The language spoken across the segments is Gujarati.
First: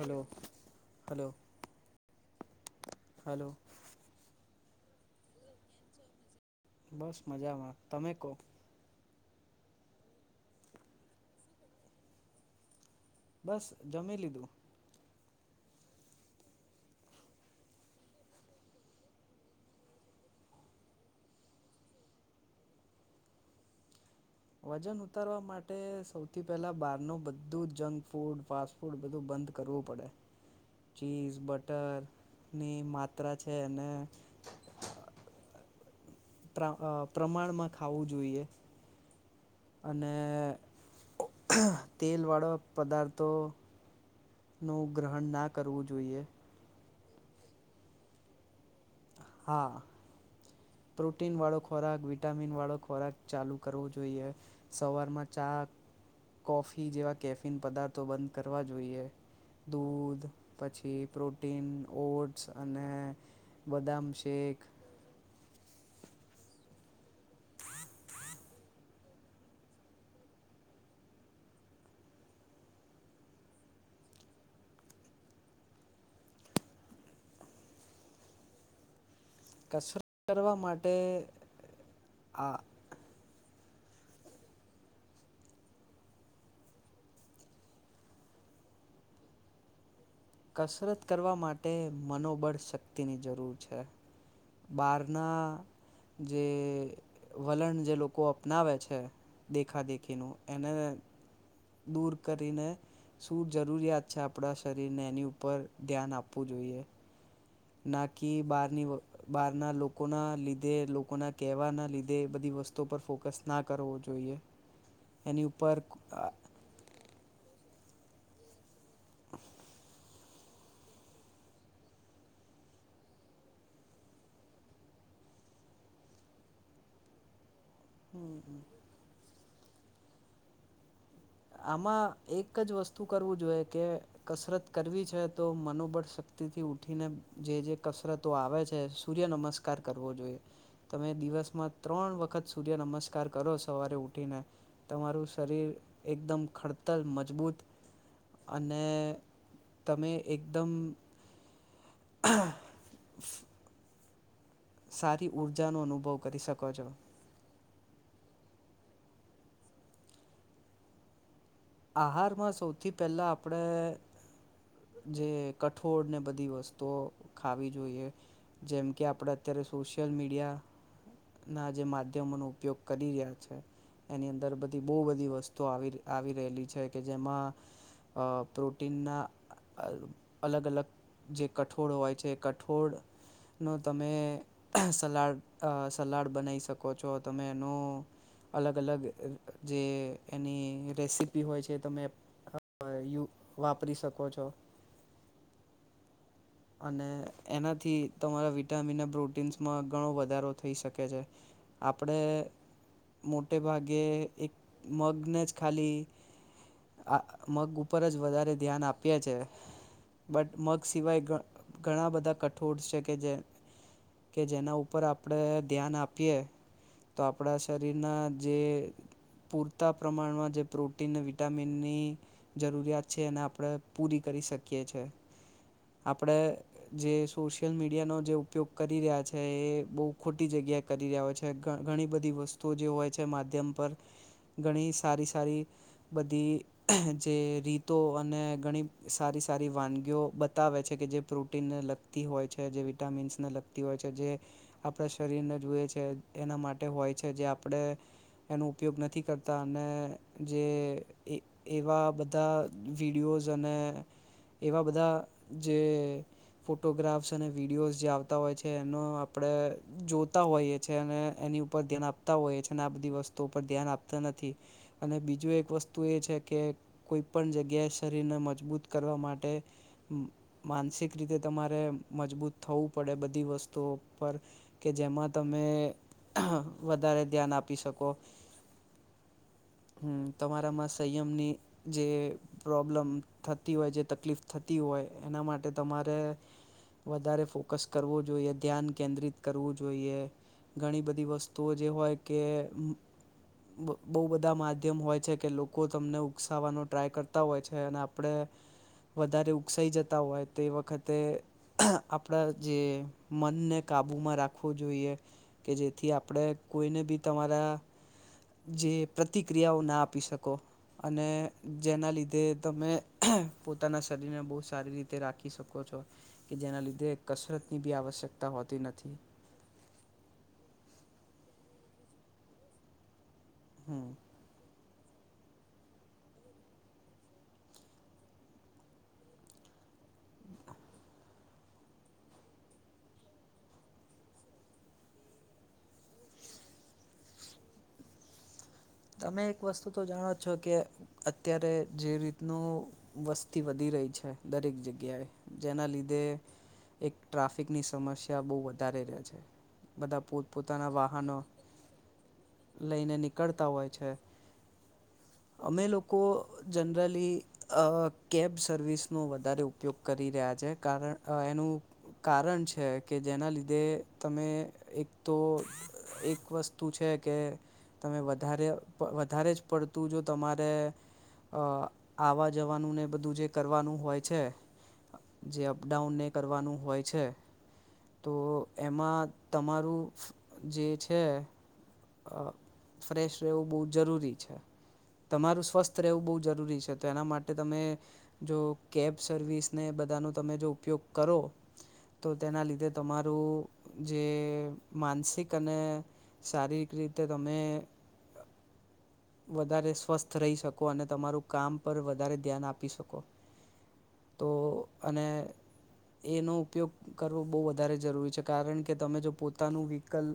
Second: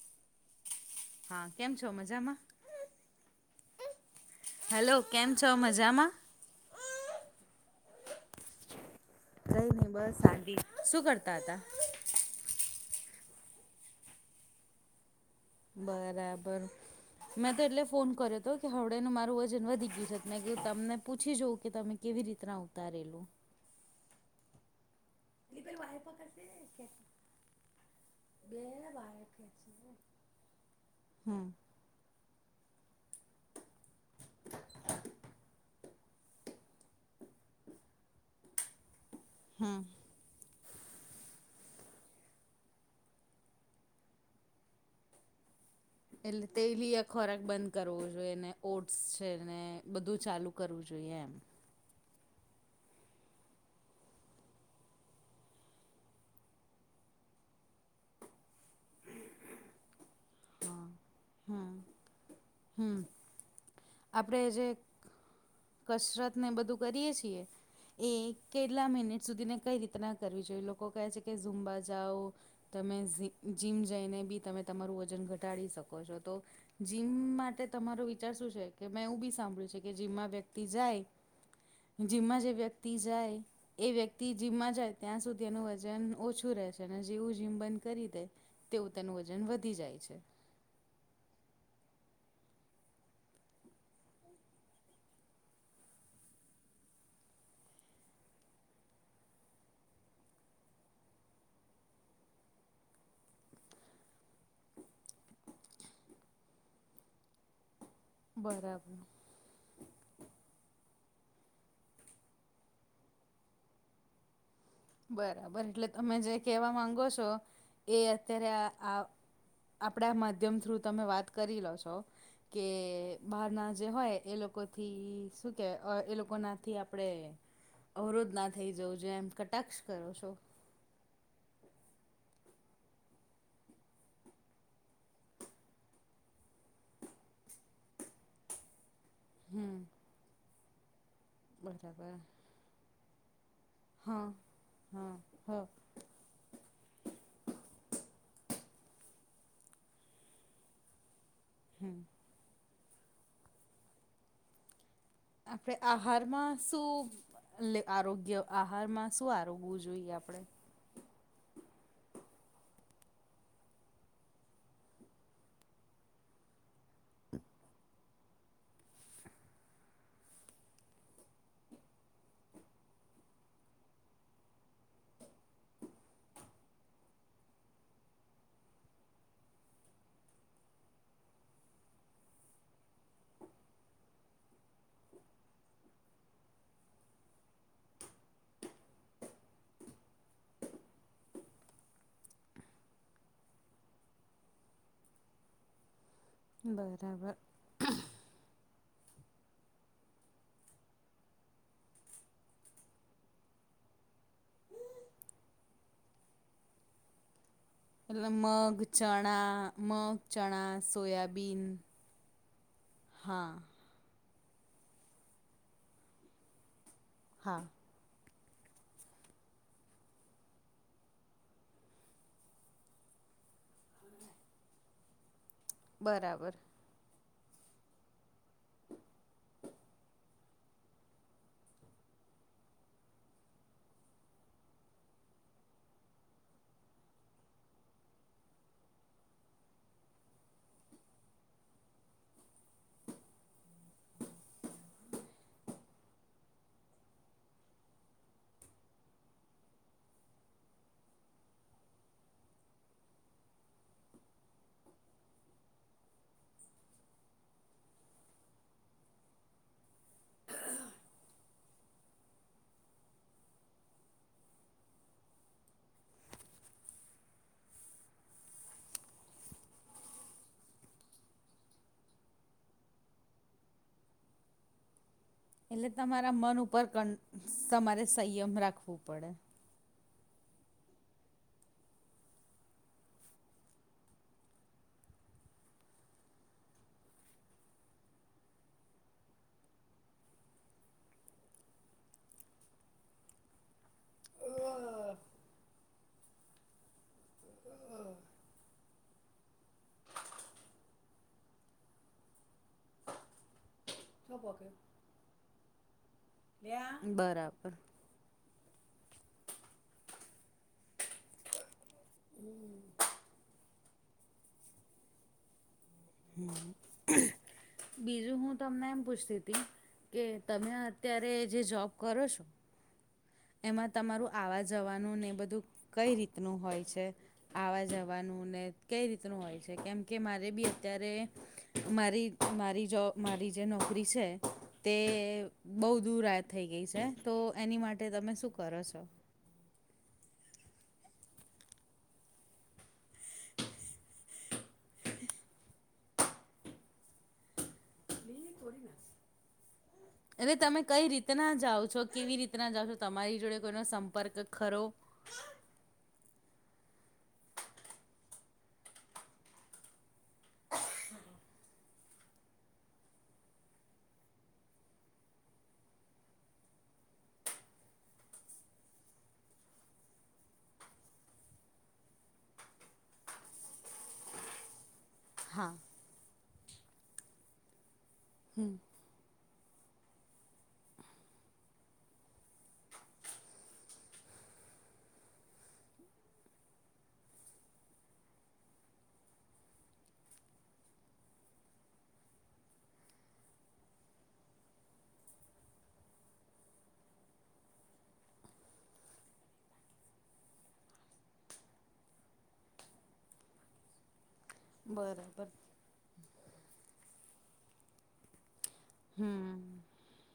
હલો હલો હા કેમ છો મજામાં? હલો હેલો કેમ છો મજામાં? બસ મજામાં તમે કો? કઈ નહી બસ શાંતિ શું કરતા હતા? [inaudible] બસ જમી લીધું બરાબર. મેં તો એટલે ફોન કર્યો હતો કે હવડેનું મારું વજન વધી ગયું છે મે કે તમને પૂછી જઉું કે તમે કેવી રીતના ઉતારેલું. વજન ઉતારવા માટે સૌથી પેલા બારનુ બધું જંક ફૂડ ફાસ્ટ ફૂડ બધું બંધ કરવું પડે ચીઝ હમ બટર ટર ની માત્રા છે અને પ્રમાણમાં ખાવું જોઈએ. હા. અને તેલવાળા પદાર્થો નું ગ્રહણ ના કરવું જોઈએ. તેલી આ ખોરાક બંધ કરવો જોઈએ ને ઓટ્સ છેને હા બધું ચાલુ કરવું જોઈએ એમ. પ્રોટીનવાળો ખોરાક વિટામિન વાળો ખોરાક ચાલુ કરવો જોઈએ સવારમાં ચા કોફી જેવા કેફિન પદાર્થો બંધ કરવા જોઈએ. દૂધ પછી પ્રોટીન હમ ઓટ્સ અને બદામ આપડણે શેક જે કસરત ને બધું કરીએ છીએ. એ કેટલા મિનિટ સુધી ને કઈ રીતના કરવી જોઈએ? લોકો કહે છે કે ઝુંમબા જાઓ. તમે જીમ જઈને બી તમે તમારું વજન ઘટાડી શકો છો. તો જીમમાં માટે તમારો વિચાર શું છે? કે મેં એવ બી સાંભળ્યું છે કે કસરત જીમમાં કરવા વ્યક્તિ માટે જાય જીમમાં જે આ વ્યક્તિ જાય એ વ્યક્તિ જીમમાં જાય ત્યાં સુધી એનું વજન ઓછું રહે છે અને જેવું જીમ બંધ કરી દે તેવું તેનું વજન વધી જાય છે. કસરત કરવા માટે મનોબળ શક્તિની જરૂર છે. બારના જે વલણ જે લોકો અપનાવે છે. દેખા દેખીનું એને દૂર કરીને શું જરૂરિયાત છે આપણા શરીરને ઉપર ધ્યાન આપવું જોઈએ. નાકી બારની બરાબર બહાર ના લોકો ના લીધે લોકોના કહેવા ના લીધે બધી વસ્તુ પર ફોકસ ના કરવો જોઈએ. એની બરાબર ઉપર એટલે તમે જે કહેવા માંગો છો એ અત્યારે આપણા માધ્યમ થ્રુ તમે વાત કરી લો છો. કે બહારના જે હોય એ લોકોથી શું કહે એ લોકોનાથી આપણે અવરોધ ના થઈ જવું જોઈએ એમ કટાક્ષ કરો છો. આમાં એક જ વસ્તુ કરવું જોઈએ કે કસરત કરવી છે તો મનોબળ શક્તિ થી ઉઠીને જે જે કસરતો આવે છે. સૂર્ય હમ નમસ્કાર કરવો જોઈએ. તમે દિવસમાં બરાબર ત્રણ વખત સૂર્ય નમસ્કાર કાર કરો સવારે હા ઉઠીને હા તમારું હ શરીર એકદમ ખડતર મજબૂત અને તમે એકદમ હમ. સારી આપણે ઉર્જાનો અનુભવ કરી આહારમાં શકો છો શું એટલે આરોગ્ય આહારમાં શું આરોગવું જોઈએ આપણે? આહારમાં સૌથી પહેલાં આપણે જે કઠોળ ને બધી વસ્તુઓ ખાવી જોઈએ. જેમ કે આપડે અત્યારે સોશિયલ મીડિયા ના જે માધ્યમોનો ઉપયોગ કરી રહ્યા છે. એની અંદર બધી બહુ બધી વસ્તુઓ આવી આવી રહેલી છે. કે જેમાં અ પ્રોટીનના અલગ અલગ જે કઠોળ હોય છે. કઠોળ નો તમે સલાડ, સલાડ બનાવી શકો છો. તમે એનું અલગ અલગ જે એની રેસીિપી હોય છે. તમેય વાપરી શકો છો? અને બરાબર એનાથી તમારા વિટામિન અને પ્રોટીન્સમાં ઘણો વધારો થઈ શકે છે. આપણે મોટે ભાગે એક મગને જ ખાલી આ મગ ઉપર જ એટલે વધારે મગ ધ્યાન આપીએ છે. ચણા મગ બટ ચણા મગ સિવાય સોયાબીન ઘણા બધા કઠોળ છે. કે જે હા કે જેના ઉપર આપણેે ધ્યાન આપીએ તો હા આપણા શરીરના જે પૂરતા પ્રમાણમાં જે પ્રોટીન, વિટામિનની જરૂરિયાત છે એને આપણે પૂરી કરી શકીએ છે. આપણે બરાબર જે સોશિયલ મીડિયાનો જે ઉપયોગ કરી રહ્યા છે. એ બહુ ખોટી જગ્યા કરી રહ્યા હોય છે. ઘણી બધી વસ્તુ જે હોય છે માધ્યમ પર ઘણી સારી સારી બધી જે રીતો અને ઘણી સારી સારી વાનગીઓ બતાવે છે. કે જે પ્રોટીનને લગતી હોય છે. જે વિટામિન્સને લગતી હોય છે જે આપણા શરીરને જુએ છે. એના માટે હોય છે જે આપણે એનો ઉપયોગ નથી કરતા અને જે એવા બધા વિડીયોઝ અને એવા બધા જે ફોટોગ્રાફ્સ અને વિડીયોઝ જે આવતા હોય છે એનો આપણે જોતા હોઈએ છેએ અને એની પર ધ્યાન આપતા હોય છે અને આ બધી વસ્તુ પર ધ્યાન આપતા નથી. અને બીજું એક વસ્તુ એ છે કે કોઈ પણ જગ્યાએ શરીરને મજબૂત કરવા માટે માનસિક રીતે તમારે મજબૂત થવું પડે બધી વસ્તુઓ પર કે જેમાં તમે એટલે તમારા મન ઉપર કન વધારે ધ્યાન આપી તમારે શકો. સંયમ રાખવું પડે. હમ. તમારામાં સંયમની જે પ્રોબ્લમ થતી હોય જે તકલીફ થતી હોય એના માટે તમારે વધારે ફોકસ કરવો જોઈએ. ધ્યાન કેન્દ્રિત કરવું જોઈએ. ઘણી બધી વસ્તુઓ જે હોય કે બહુ બધા માધ્યમ હોય છે કે લોકો તમને ઉકસવાનો ટ્રાય કરતાં હોય છે અને આપણે વધારે- ઉકસાઈ જતા હોય તે વખતે આપણા જે મનને કાબુમાં રાખવો જોઈએ કે જેથી આપણે કોઈને બી બરાબર તમારા જે પ્રતિક્રિયાઓના આપી શકો અને જેના લીધે તમે પોતાના શરીરને બહુ સારી રીતે રાખી શકો છો. કે જેના લીધે કસરત ની બી આવશ્યકતા હોતી નથી. લે કેવુ તમે અત્યારે જે જોબ કરો છો. એમાં હમ તમારું આવા જવાનું ને એ બધું કઈ રીતનું હોય છે. આવા જવાનું ને કઈ રીતનું હોય છે. કેમ કે મારે બી અત્યારે મારી, મારી જો મારી જે નોકરી છે? તે બહુ દૂર રાત થઈ ગઈ છે તો એની માટે તમે શું કરો છો? તમે એક વસ્તુ તો જાણો છો કે અત્યારે જે રીતનું વસ્તી વધી રહી છે. દરેક જગ્યાએ જેના લીધે એક ટ્રાફિકની સમસ્યા બહુ વધારે રહે છે. બધા અરે તમે પોતપોતાના કઈ વાહનો રીતના જાઓ છો, કેવી રીતના જાઓ છો. લઈને તમારી જોડે નીકળતા કોઈનો હોય છે સંપર્ક કરો? અમે લોકો જનરલી અ કેબ સર્વિસનો વધારે ઉપયોગ કરી રહ્યા છે. કારણ એનું કારણ છે. કે જેના લીધે તમે એક તો એક વધારે, વધારે જ પડતું જો તમારે અ આવા જવાનું ને બધું જે કરવાનું હોય છે. જે હા અપડાઉન ને કરવાનું હોય છે. તો એમાં તમારું જે છે. અ ફ્રેશ રહેવું બહુ જરૂરી છે. તમારું સ્વસ્થ રહેવું બહુ જરૂરી છે તો એના માટે તમે જો કેબ સર્વિસ ને બધાનો તમે જો ઉપયોગ કરો. તો તેના લીધે તમારું જે માનસિક અને શારીક રીતે તમે. વધારે સ્વસ્થ રહી શકો અને તમારું કામ પર વધારે ધ્યાન આપી શકો. તો અને બરાબર એનો ઉપયોગ કરવો બહુ વધારે જરૂરી છે કારણ કે કે તમે જો હમ પોતાનું વ્હીકલ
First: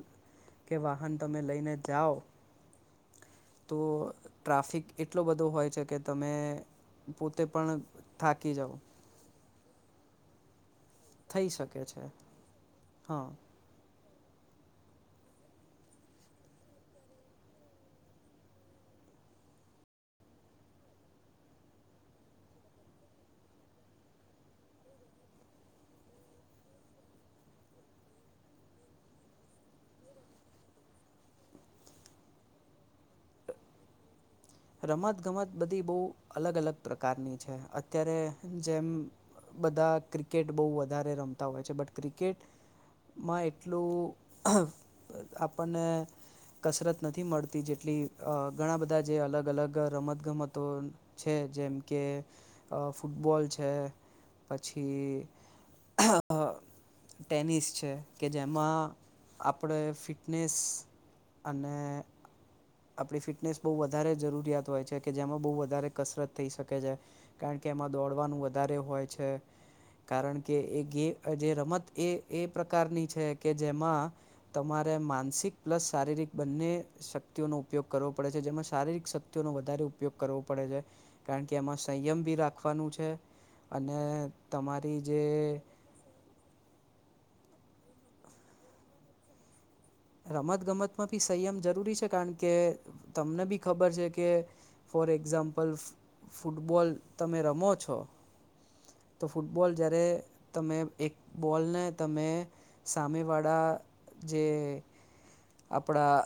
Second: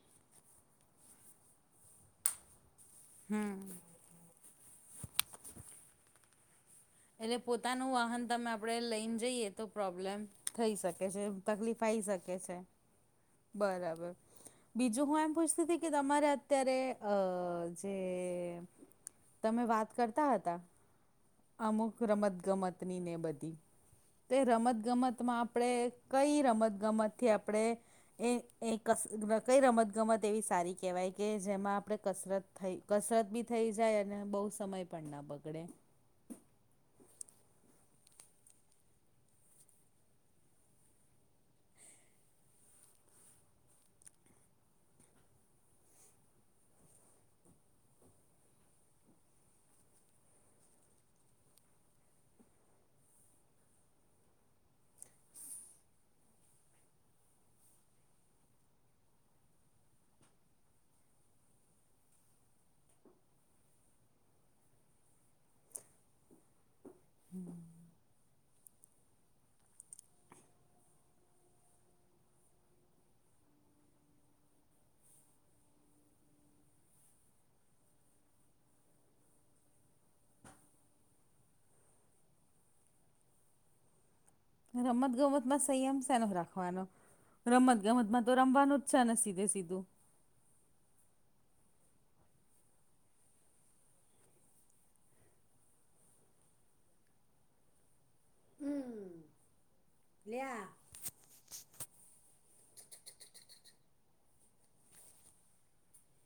કે વાહન તમે લઈને જાઓ હમ્મ. તો ટ્રાફિક એટલો બધો હોય છે કે તમે તો એટલે પોતાનું વાહન તમે આપણે લઈને જઈએ. તો પ્રોબ્લેમ થઈ શકે છે થઈ શકે તકલીફ આઈ શકે છે. હા. બરાબર બીજું હું એમ પૂછતી હતી કે તમારે અત્યારે અ જે તમે વાત કરતા હતા. અમુક રમતગમતની ને એ બધી તે રમતગમતમાં આપણે કઈ રમતગમતથી આપણે એ એ કસ કઈ રમતગમત એવી સારી કહેવાય કે જેમાં આપણે કસરત થઈ કસરત બી થઈ જાય અને બહુ સમય પણ રમત ના ગમત બગડે બધી બહુ અલગ અલગ પ્રકારની છે અત્યારે જેમ બધા ક્રિકેટ બહુ વધારે રમતા હોય છે બટ ક્રિકેટ માં એટલું [inaudible] આપણને કસરત નથી મળતી જેટલી ઘણા બધા જે અલગ અલગ અલગ રમતગમતો છે જેમ કે ફૂટબોલ છે પછી ટેનિસ છે કે જેમાં આપણે ફિટનેસ અને આપણી ફિટનેસ બહુ વધારે જરૂરિયાત હોય છે કે જેમાં બહુ વધારે કસરત થઈ શકે છે કારણ કે એમાં દોડવાનું વધારે હોય છે. કારણ કે એ ગે જે રમત એ એ પ્રકારની છે કે જેમાં તમારે માનસિક પ્લસ શારીરિક બંને શ શક્તિ નો ઉપયોગ કરવો પડે છે જેમાં શારીરિક શક્તિઓનો વધારે ઉપયોગ કરવો પડે છે. કારણ કે એમાં સંયમ ભી રાખવાનું છે અને તમારી રમત જે ગમત માં સંયમ સેનો રાખવાનો રમત ગમતમાં તો રમવાનું જ છે ને સીધે સીધું રમત ગમતમાં બી સંયમ જરૂરી છે કારણ કે તમને બી ખબર છે કે ફોર એક્ઝામ્પલ ફૂ ફૂટબોલ તમે રમો છો. તો ફૂટબોલ જ્યારે તમે એક બોલને તમે સામે વાળા જે આપણા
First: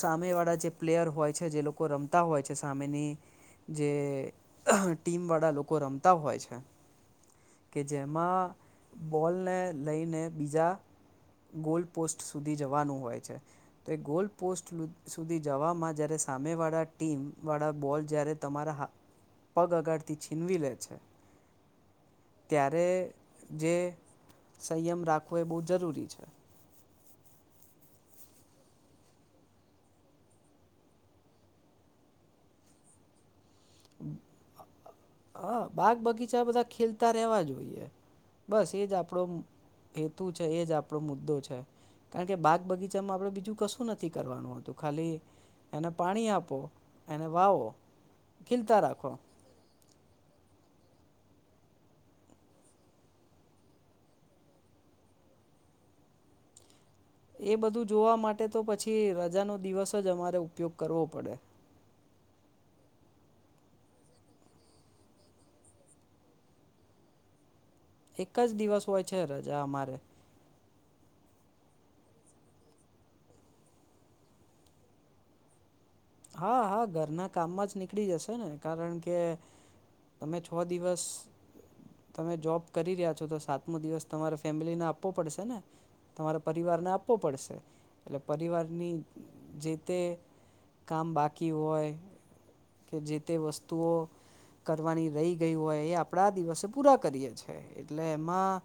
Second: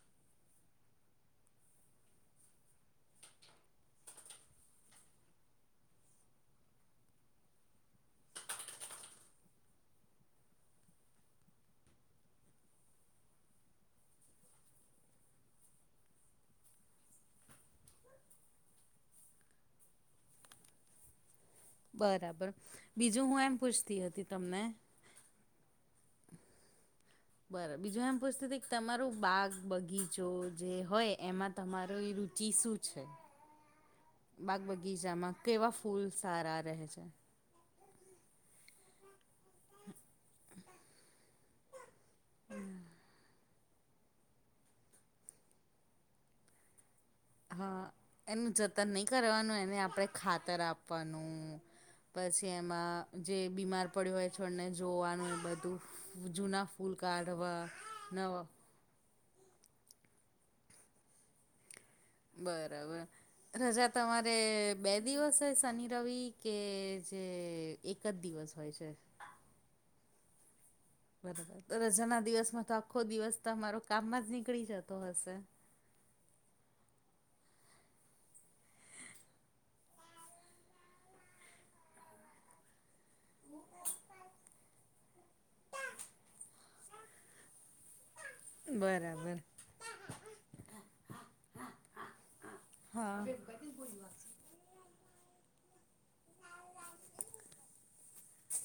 સામે વાળા જે પ્લેયર હોય છે જે લોકો રમતા હોય છે સામેની જે ટીમ વાળા લોકો રમતા હોય છે. કે જેમાં બોલને લઈને બીજા ગોલ પોસ્ટ સુધી જવાનું હોય છે. તો ગોલ પોસ્ટ સુધી જવામાં જયારે સામે વાળા ટીમ વાળા બોલ જ્યારે તમારા હાથ પગ આગળથી છીનવી લે છે. બરાબર ત્યારે બીજું હું એમ પૂછતી હતી તમને તો એ બહુ જરૂરી છે. બરાબર બીજું એમ પૂછતું તમારું બાગ બગીચો જે હોય એમાં તમારો એ રુચિ શું છે? બાગ બગીચામાં હા કેવા બાગ ફૂલ બગીચા સારા બધા રહે છે ખેલતા રેવા જોઈએ. બસ એજ આપણો હેતુ છે એજ આપણો મુદ્દો છે. કારણ કે બાગ બગીચામાં આપડે બીજું કશું નથી કરવાનું હતું ખાલી એને પાણી આપો એને વાવો હા એનું ખીલતા જતન નહીં રાખો કરવાનું એને આપણે ખાતર આપવાનું. પસી એમાં જે બીમાર પડ્યું હોય છોડને જોવાનું એ બધું જૂના ફૂ ફૂલ કાઢ એ બધું જોવા માટે તો પછી રજાનો દિવસ જ અમારે ઉપયોગ કરવો પડે. બરાબર. રજા તમારે બે દિવસ હોય શનિ રવિ કે જે એક જ દિવસ હોય છે રજા અમારે. બરાબર. તો રજાના દિવસમાં તો આખો દિવસ તમારો કામમાં જ નીકળી જતો હશે? હા હા ઘરના કામમાં જ નીકળી જશે ને કારણ કે તમે છ દિવસ તમે જોબ કરી રહ્યા છો. તો તો સાતમો દિવસ તમારે ફેમિલીને આપવો પડશે ને? તમારે પરિવારને આપવો પડશે. એટલે પરિવારની બરાબર જે તે કામ બાકી હોય કે જે તે વસ્તુઓ કરવાની રહી ગઈ હોય એ આપણા દિવસે પૂરા કરીએ છીએ. એટલે એમાં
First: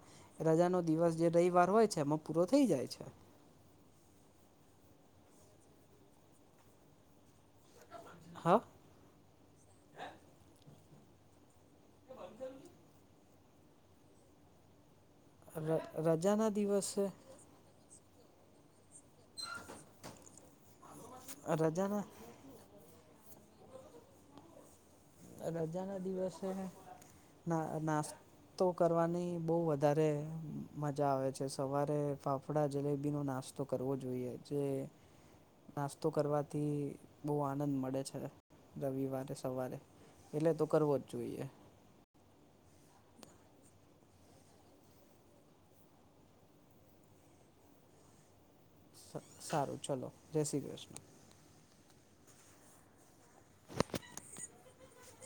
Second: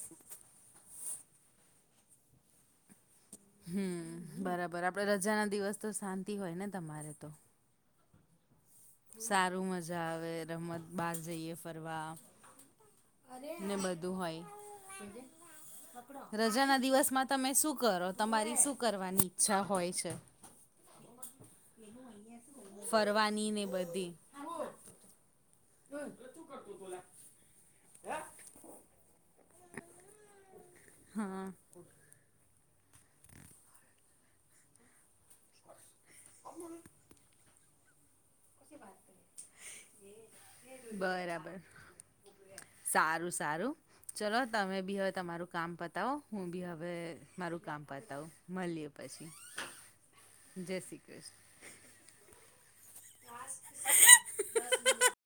રજાનો દિવસ જે રવિવાર હોય છે એમાં પૂરો થઇ જાય છે. હમ બરાબર. આપડે રજાના દિવસ તો શાંતિ હોય ને તમારે તો? હહ? સારું મજા આવે રમત બાર જઈએ ફરવા. ને બધું હોય ર [inaudible] રજાના દિવસે દિવસમાં તમે શું કરો? તમારી શું કરવાની ઈચ્છા હોય છે? અ રજાના ફરવાનીને એ બધી રજાના દિવસે ના નાસ્તો કરવાની. બહુ વધારે મજા આવે છે. હા સવારે ફાફ ફાફડા જલેબીનો નાસ્તો કરવો જોઈએ. જે નાસ્તો કરવાથી બહુ આનંદ મળે છે રવિવારે. સવારે એટલે તો કરવો જ જોઈએ બરાબર. સારું સારું. ચલો તમે બી હવે તમારું કામ પતાવો. હું બી હવે મારું કામ પતાવું. મલીએ. પછી જય શ્રી કૃષ્ણ.